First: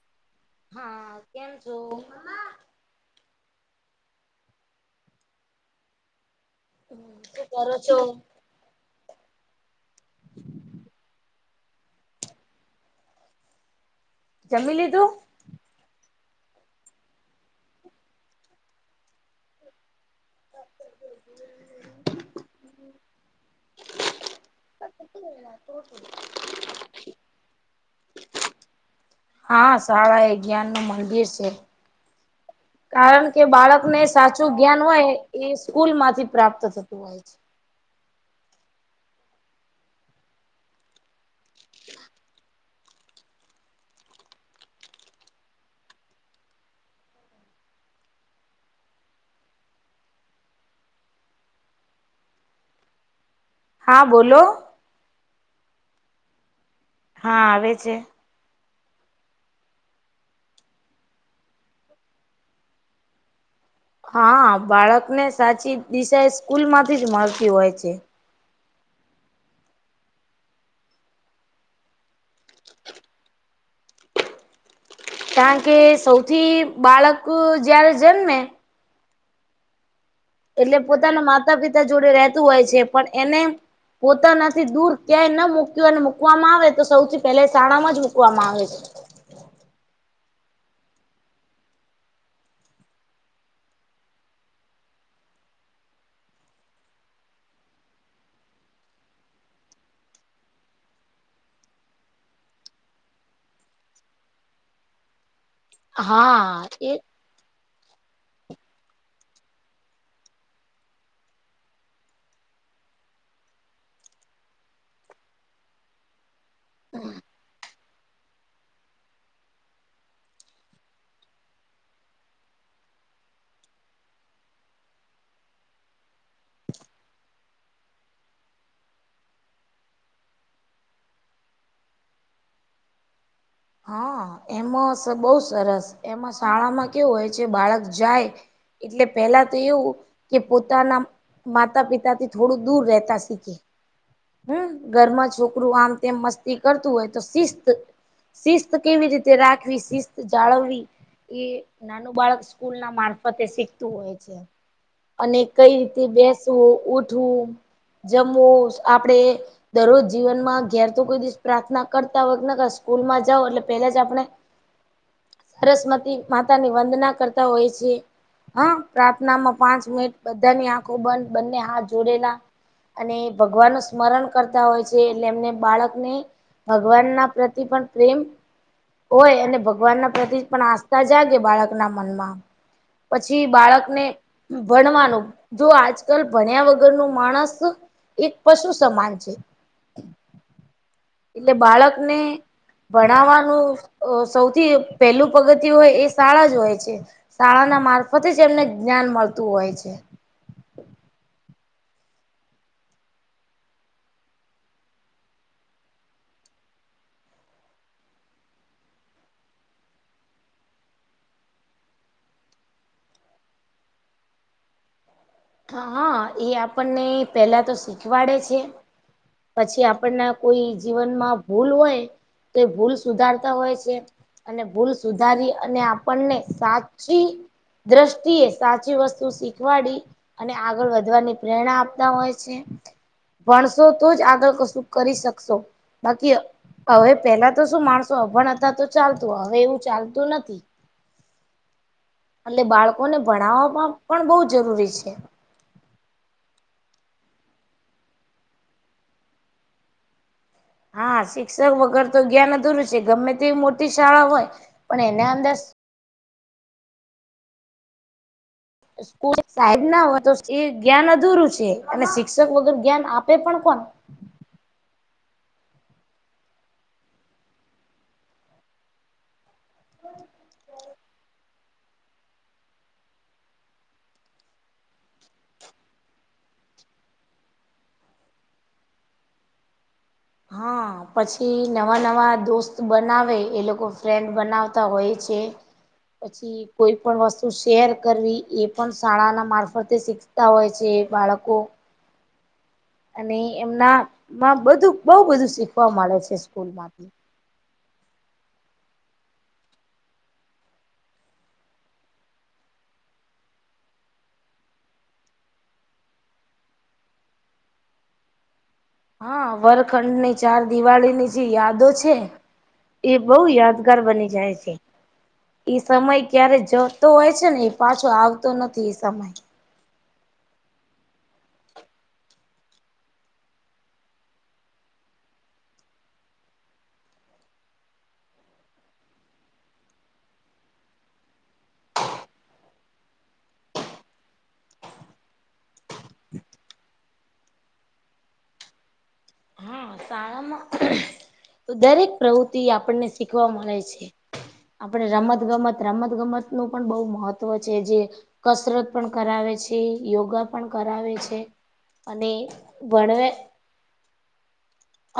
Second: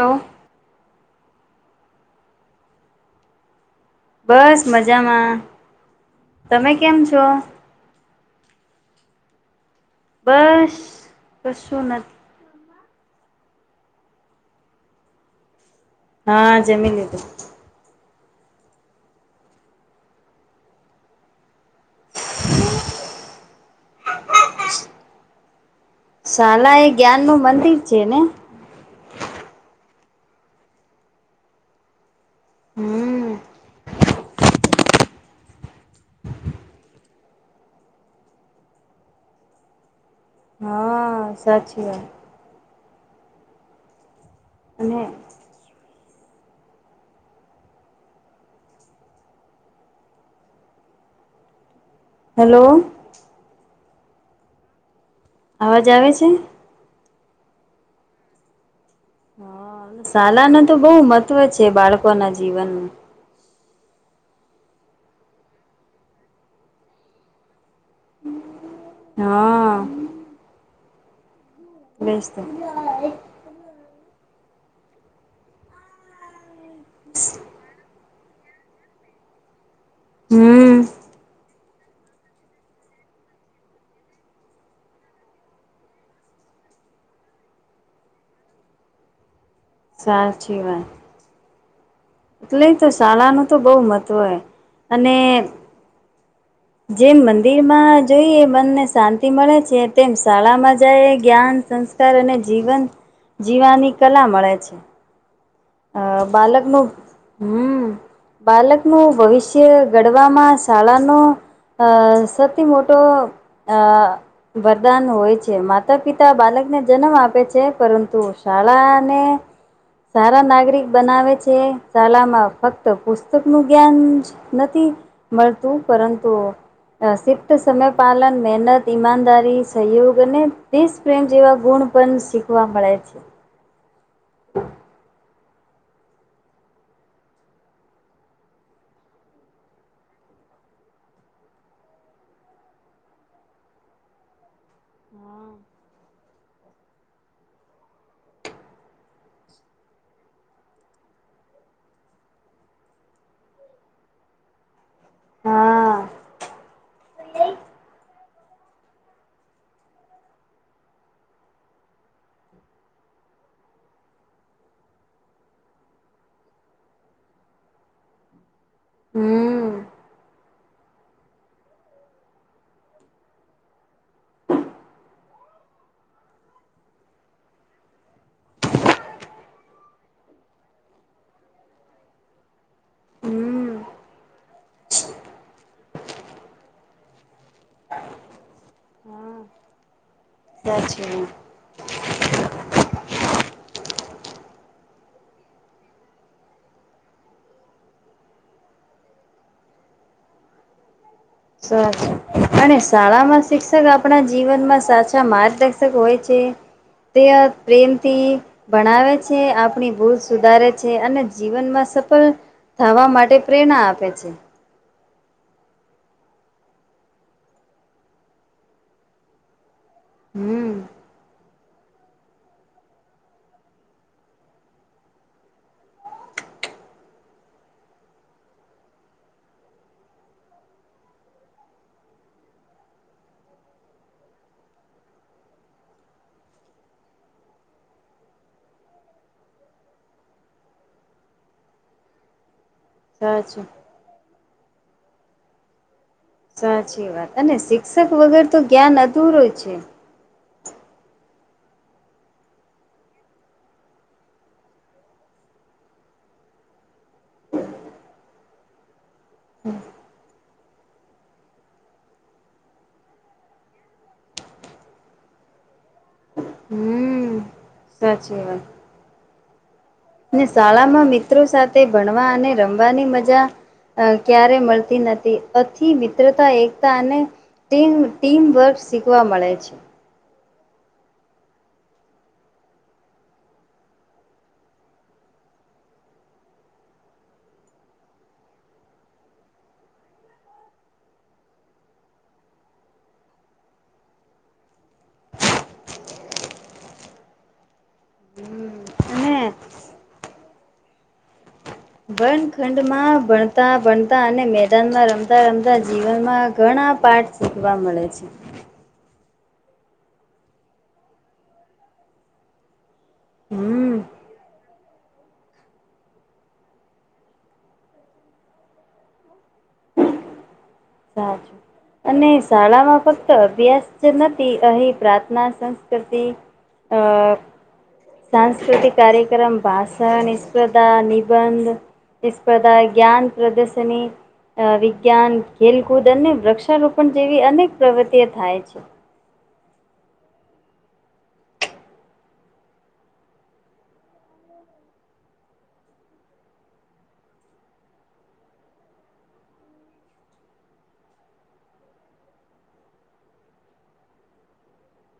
Hello. હા. કેમ છો? બસ મજામાં તમે કેમ છો? કર છો. બસ બસો નથી. જમી લીધું. હા જમી લીધું. [inaudible] [inaudible] શલા એ જ્ઞાન નું મંદિર છે ને હા શાળા એ જ્ઞાન નું મંદિર છે હમ કારણ કે બાળકને સાચું જો જ્ઞાન હોય એ સ્કૂલ માંથી પ્રાપ્ત થતું હોય છે. હા સાચી વાત. અને હેલો. હા બોલો. અવાજ આવે છે? હા આવે છે. હ શાળા ન તો બહુ મહત્વ છે બાળકો ના જીવનનું. હા બાળક ને સાચી દિશા એ સ્કૂલ માંથી જ મળતી હોય છે. હા. બેેશ. કારણ કે સૌથી બાળક જયારે જન્મે હમ એટલે પોતાના માતા પિતા જોડે રહેતું હોય છે પણ એને પોતા નથી દૂર ક્યાંય ન મુૂક્યું અને મૂકવામાં આવે તો સૌથી પહેલા શાળામાં જ મુૂકવામાં આવે છે. સાચીવાત એટલે તો શાળાનું તો બહુ મહત્વ હોય અને જેમ મંદિરમાં જોઈએ મનને શાંતિ મળે છે તેમ શાળામાં જાય જ્ઞાન સંસ્ વિતાર અને જીવન જીવાની કલા મળે છે. અ હા બાલકનું એ હમ. બાળકનું ભવિષ્ય ઘડવામાં શાળાનું. અ સૌથી મોટો. અ વરદાન હોય છે માતા પિતા બાલક ને જન્મ આપે છે પરંતુ શાળાને. સારા નાગરિક બનાવે છે શાલામાં ફક્ત પુસ્તક નું જ્ઞાન જ નથી. મળતું પરંતુ અ સિક્ત સમયપલન મહેનત ઈમાનદારી સહયોગ અને દસ પ્રેમ જેવા ગુણ પણ શીખવા મળે છે. હા એમાં બહુ સરસ એમાં શાળામાં કેવું હોય છે બાળક જાય. એટલે પેલા તો એવું કે પોતાના માતા પિતાથી થોડું દૂર રહેતા સ કે. હમ ઘરમાં છોકરું આમ તેમ મસ્તી કરતું હોય તો શિસ્ત શિસ્ત કેવી રીતે રાખવી શિસ્ત જાળવી એ નાનું બાળક સ્કૂલ ના મારફતે શીખતું હોય છે. અને કઈ હા રીતે બેસવું ઉઠવું જમવું આપડે. દરરોજ જીવનમાં ઘેર તો કોઈ દિવ પ્રાર્થના કરતા હોય સ્કૂલમાં જાઓ એટલે પહેલા જ આપણે હ સરસમતી માતા ની વંદના કરતા હોય છે હા પ્રાર્થનામાં હમ પાંચ મિનિટ બધાની આંખો બંધ બંને હાથ જોડેલા અને ભગવાનનું સ્મરણ કરતા હોય છે એટલે એમને બાળકને ભગવાન ના પ્રતિ પણ પ્રેમ હોય અને ભગવાન ના પ્રતિ જ પણ આસ્થા જાગે બાળકના મનમાં પછી હમ બાળકને ભણવાનું જો આજકાલ ભણ્યા વગર નું માણસ એક પશુ સમાન છે [unintelligible] એટલે બાળક ને ભણાવવાનું સૌથી પહેલું પગતિ હોય એ શાળા જ હોય છે શાળાના મારફતે જ એમને જ્ઞાન મળતું હોય છે. [unintelligible] અને શાળામાં શિક્ષક આપણા જીવનમાં સાચા માર્ગદર્શક હોય છે. ત્યાં પ્રેમથી ભણાવે છે. આપણી ભૂલ સુધારે છે. અને જીવનમાં સફળ થવા માટે પ્રેરણા આપે છે. હા એ આપણને પેલા તો શીખવાડે છે. પછી આપ આપના હમ કોઈ જીવનમાં ભૂલ હોય તો એ ભૂલ સુધારતા હોય છે. અને ભૂલ સુધારી અને આપણને સાચી દ્રષ્ટિએ સાચી વસ્તુ શીખવાડી અને આગળ વધવાની પ્રેરણા આપતા હોય છે. ભણશો તો જ આગળ કશું કરી શકશો. બાકી હવે પેલા તો શું માણસો અભણ હતા તો ચાલતું. હવે એવું ચાલતું નથી. [inaudible] એટલે બાળકોને સાચું ભણાવવામાં પણ બહુ જરૂરી છે. સાચી વાત અને શિક્ષક વગર તો જ્ઞાન અધૂરું છે. હા શિક્ષક વગર તો જ્ઞાન અધૂરું છે. ગમે તે મોટી શાળા હોય પણ એના અંદર [inaudible] કોઈ સાહેબ ના હોય તો એ જ્ઞાન અધૂરું છે. અને શિક્ષક વગર જ્ઞાન આપે પણ કોણ. હમ સાચી વાત. શાળામાં મિત્રો સાથે તે ભણવા અને રમવાની મજા ક્યારે મળતી નથી. અથી મિત્રતા એકતા અને ટીમ ટીમવર્ક શીખવા મળે છે. હા. પછી નવા નવા દોસ્ત બનાવે એ લોકો ફ્રેન્ડ બનાવતા હોય છે. [inaudible] પછી કોઈ પણ વસ્તુ શેર કરવી એ પણ શાળાના મારફતે શીખતા હોય છે બાળકો. અને એમના માં બધું બઉ બધું શીખવા મળે છે સ્કૂલ માંથી. હમ્મ અને વનખંડમાં ભણતા ભણતા અને મેદાનમાં રમતા રમતા જીવનમાં ઘણા પાઠ શીખવા મળે છે. હા વરખંડની ચાર દિવાળીની જે યાદો છે એ બહુ યાદ હમ ઘર બની જાય છે. એ સમય ક્યારે જતો હોય છે ને એ પાછો આવતો નથી એ સમય. સાછું અને શાળામાં ફક્ત અભ્યાસ જ નથી. અહીં પ્રાર્થના સંસ્કૃતિ અ સાંસ્કૃતિક કાર્યક્રમ, ભાષણ, સ્પર્ધા, નિબંધ પ્રતિસ્પર્ધા જ્ઞાન પ્રદર્શની વિજ્ઞાન ખેલકૂદ અને વૃક્ષારોપણ જેવી અનેક પ્રવૃતિઓ થાય છે. હા શાળામાં દરેક પ્રવૃતિ આપણને શીખવા મળે છે. આપડે રમત ગમત રમત ગમત નું પણ બહુ મહત્વ છે. જે કસરત પણ કરાવે છે યોગા પણ કરાવે છે. અને વણવે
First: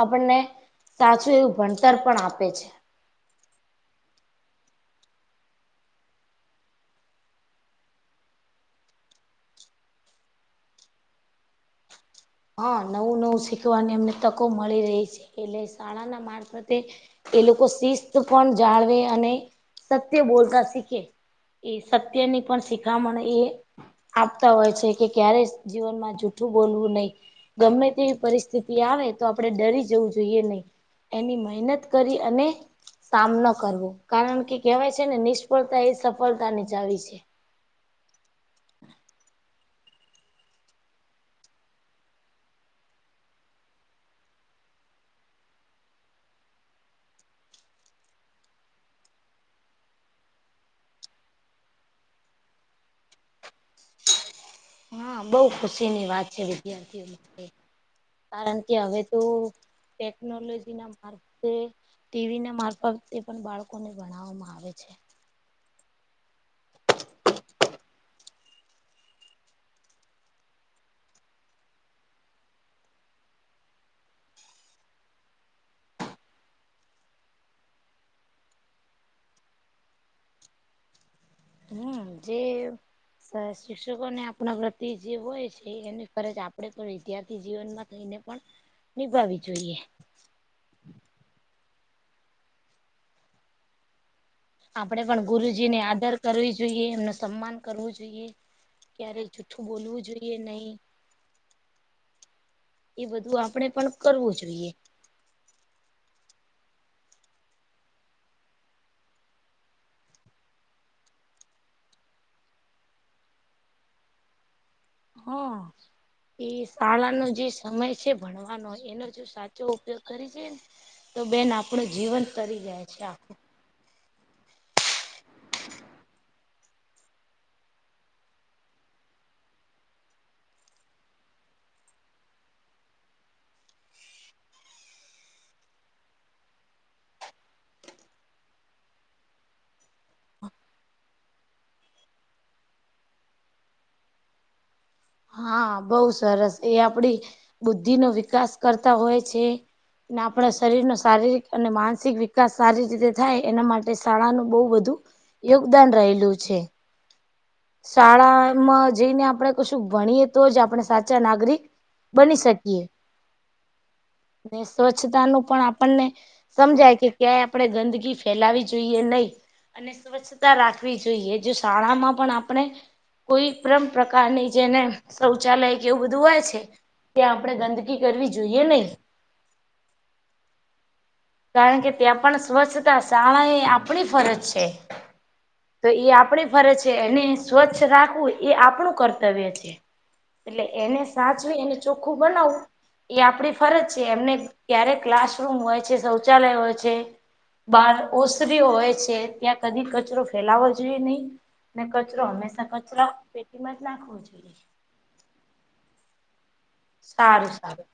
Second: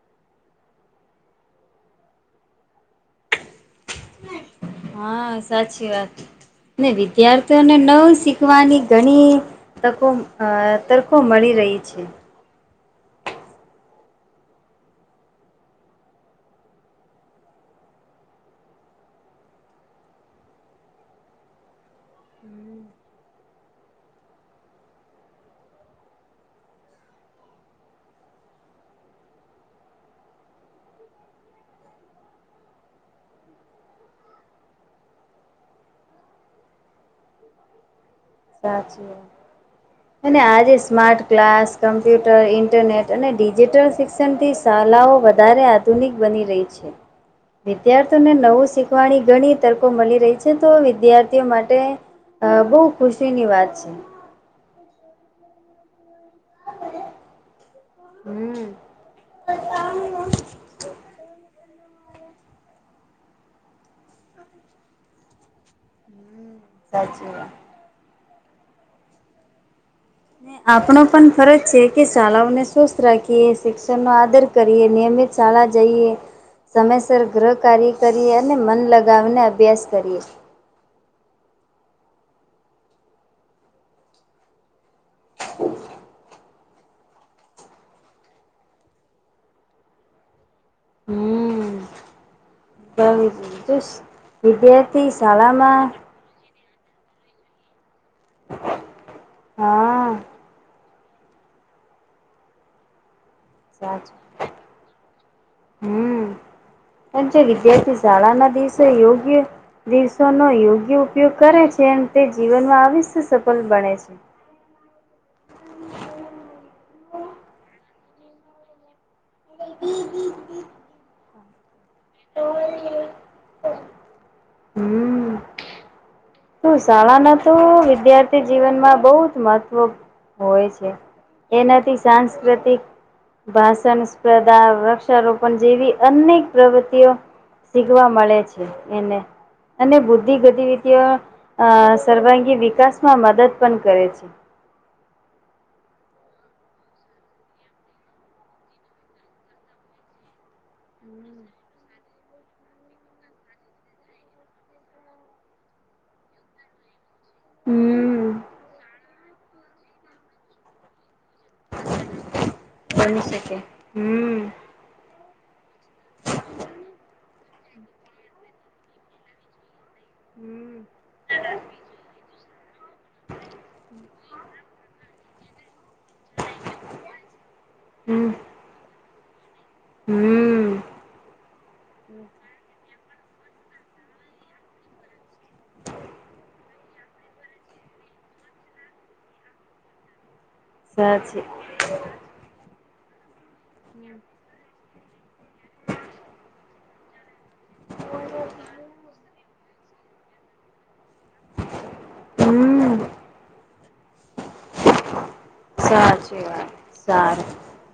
આપણને સાચું એવું ભણતર પણ આપે છે. હા સાચી વાત ને વિદ્યાર્થીઓને નવું શીખવાની ઘણી તકો તરકો મળી રહી છે. હા નવું નવું શીખવાની એમને તકો મળી રહી છે એટલે શાળાના મા પ્રતે એ લોકો શિસ્ત પણ જાળવે અને સત્ય બોલતા શીખે એ સત્યની પણ શિખામણ એ આપતા હોય છે કે ક્યારેય જીવનમાં જૂઠું બોલવું નહી ગમે તેવી પરિસ્થિતિ આવે તો આપડે ડરી જવું જોઈએ નહી એની મહેનત કરી અને સામનો કરવો કારણ કે કહેવાય છે ને નિષ્ફળતા એ સફળતા ની ચાવ છે સાચી વાત અને આજે સ્માર્ટ ક્લાસ કમ્પ્યુટર ઇન્ટરનેટ અને ડિજિટલ શિક્ષણ થી શાલાઓ વધારે આધુનિક બની રહી છે વિદ્યાર્થીઓને નવું શીખવાની ઘણી તર્કો મળી રહી છે તો વિદ્યાર્થીઓ માટે અ બોહ ખુશી ની વાત છે હા બોહ ખુશીની વાત છે વિદ્યાર્થીઓ માટે કારણ હમ કે હવે તો ટેકનોલોજી ના મા તે ટીવી ના મારફત તે પણ બાળકોને ભણાવવામાં આવે છે સાચી વાત આપણો પણ ફરજ છે કે શાળાઓને સ્વસ્થ રાખીયે શિક્ષણનો આદર કરીએ નિયમિત શાળા જઈએ સમયસર ગ્રહ કાર્ય કરીએ અને મન લગાવીને અભ્યાસ કરીએ હમ જે શિક્ષકો ને આપણા પ્રતિ જે હોય છે એની ફરજ આપ આપણે પણ વિદ્યાર્થી જીવનમાં થઈને પણ નિભાવી જોઈએ હમ બ [unintelligible] આપણે વિદ્યાર્થી પણ ગુરુજીને શાળામાં આદર કરવી જોઈએ એમનું સન્માન કરવું જોઈએ ક્યારે જુઠ્ઠું બોલવું હા જોઈએ નહી એ બધું આપણેે પણ કરવું જોઈએ હમ્મ પણ જે વિદ્યાર્થી શાળાના દિવસે યોગ્ય દિવસોનોો યોગ્ય ઉપયોગ કરે છે એમ તે જીવનમાં અવિસ્ય સફળ બને છે હ એ શાળાનો જે સમય છે ભણવાનો એનો જો સાચો ઉપયોગ કરી છેને તો બેન આપણું જીવન તરી જાય છે આખુ હમ્મ તો શાળાના તો વિદ્યાર્થી જીવનમાં બહુ જ મહત્વ હોય છે એનાથી સાંસ્કૃતિક ભાષણ સ્પર્ધા વૃક્ષારોપણ જેવી અનેક પ્રવૃતિઓ શીખવા મળે છે એને અને બુદ્ધિ ગતિવિધિઓ અ સર્વાંગી વિકાસમાં મદદ પણ કરે છે હા બોહ સરસ એ આપડી બુદ્ધિ નો વિકાસ કરતા હોય છે અને આપણા શરીર નો શારીરિક અને માનસિક વિકાસ સારી રીતે થાય એના માટે શાળાનું બોહ બધું યોગદાન રહેલું છે હમ શાળામાં જઈને આપણેે કશું ભણીએ તો જ આપણે સાચા નાગરિક બની શકીએ બની શકે. હમ અને સ્વચ્છતા નું પણ આપણને સમજાય કે ક્યાંય આપણે ગંદગી ફેલાવી જોઈએ નહી. અને સ્વચ્છતા હમ રાખવી જોઈએ જો શાળામાં પણ. આપણે કોઈ પણ પ્રકારની જેને શૌચાલય કે એવું બધું હોય છે ત્યા આપણે ગંદકી હમ કરવી જોઈએ નહી. હમ કારણ કે ત્યાં પણ સ્વચ્છતા શાળા આપણી ફરજ છે. તો એ આપણી ફરજ છે એને સ્વચ્છ રાખવું એ આપણું કર્તવ્ય છે. [inaudible] એટલે એને સાચી સાચવી અને ચોખ્ખું બનાવવું. એ આપડી ફરજ છે એમને ક્યારે ક્લાસરૂમ હોય છે, શૌચાલય હોય છે. બહાર ઓસરી હોય છે ત્યાં કદી કચરો ફેલાવો જોઈએ નહી. અને કચરો હંમેશા હમ કચરા પેટીમાં જ નાખવો જોઈએ. સાચી વાત. સારું સારું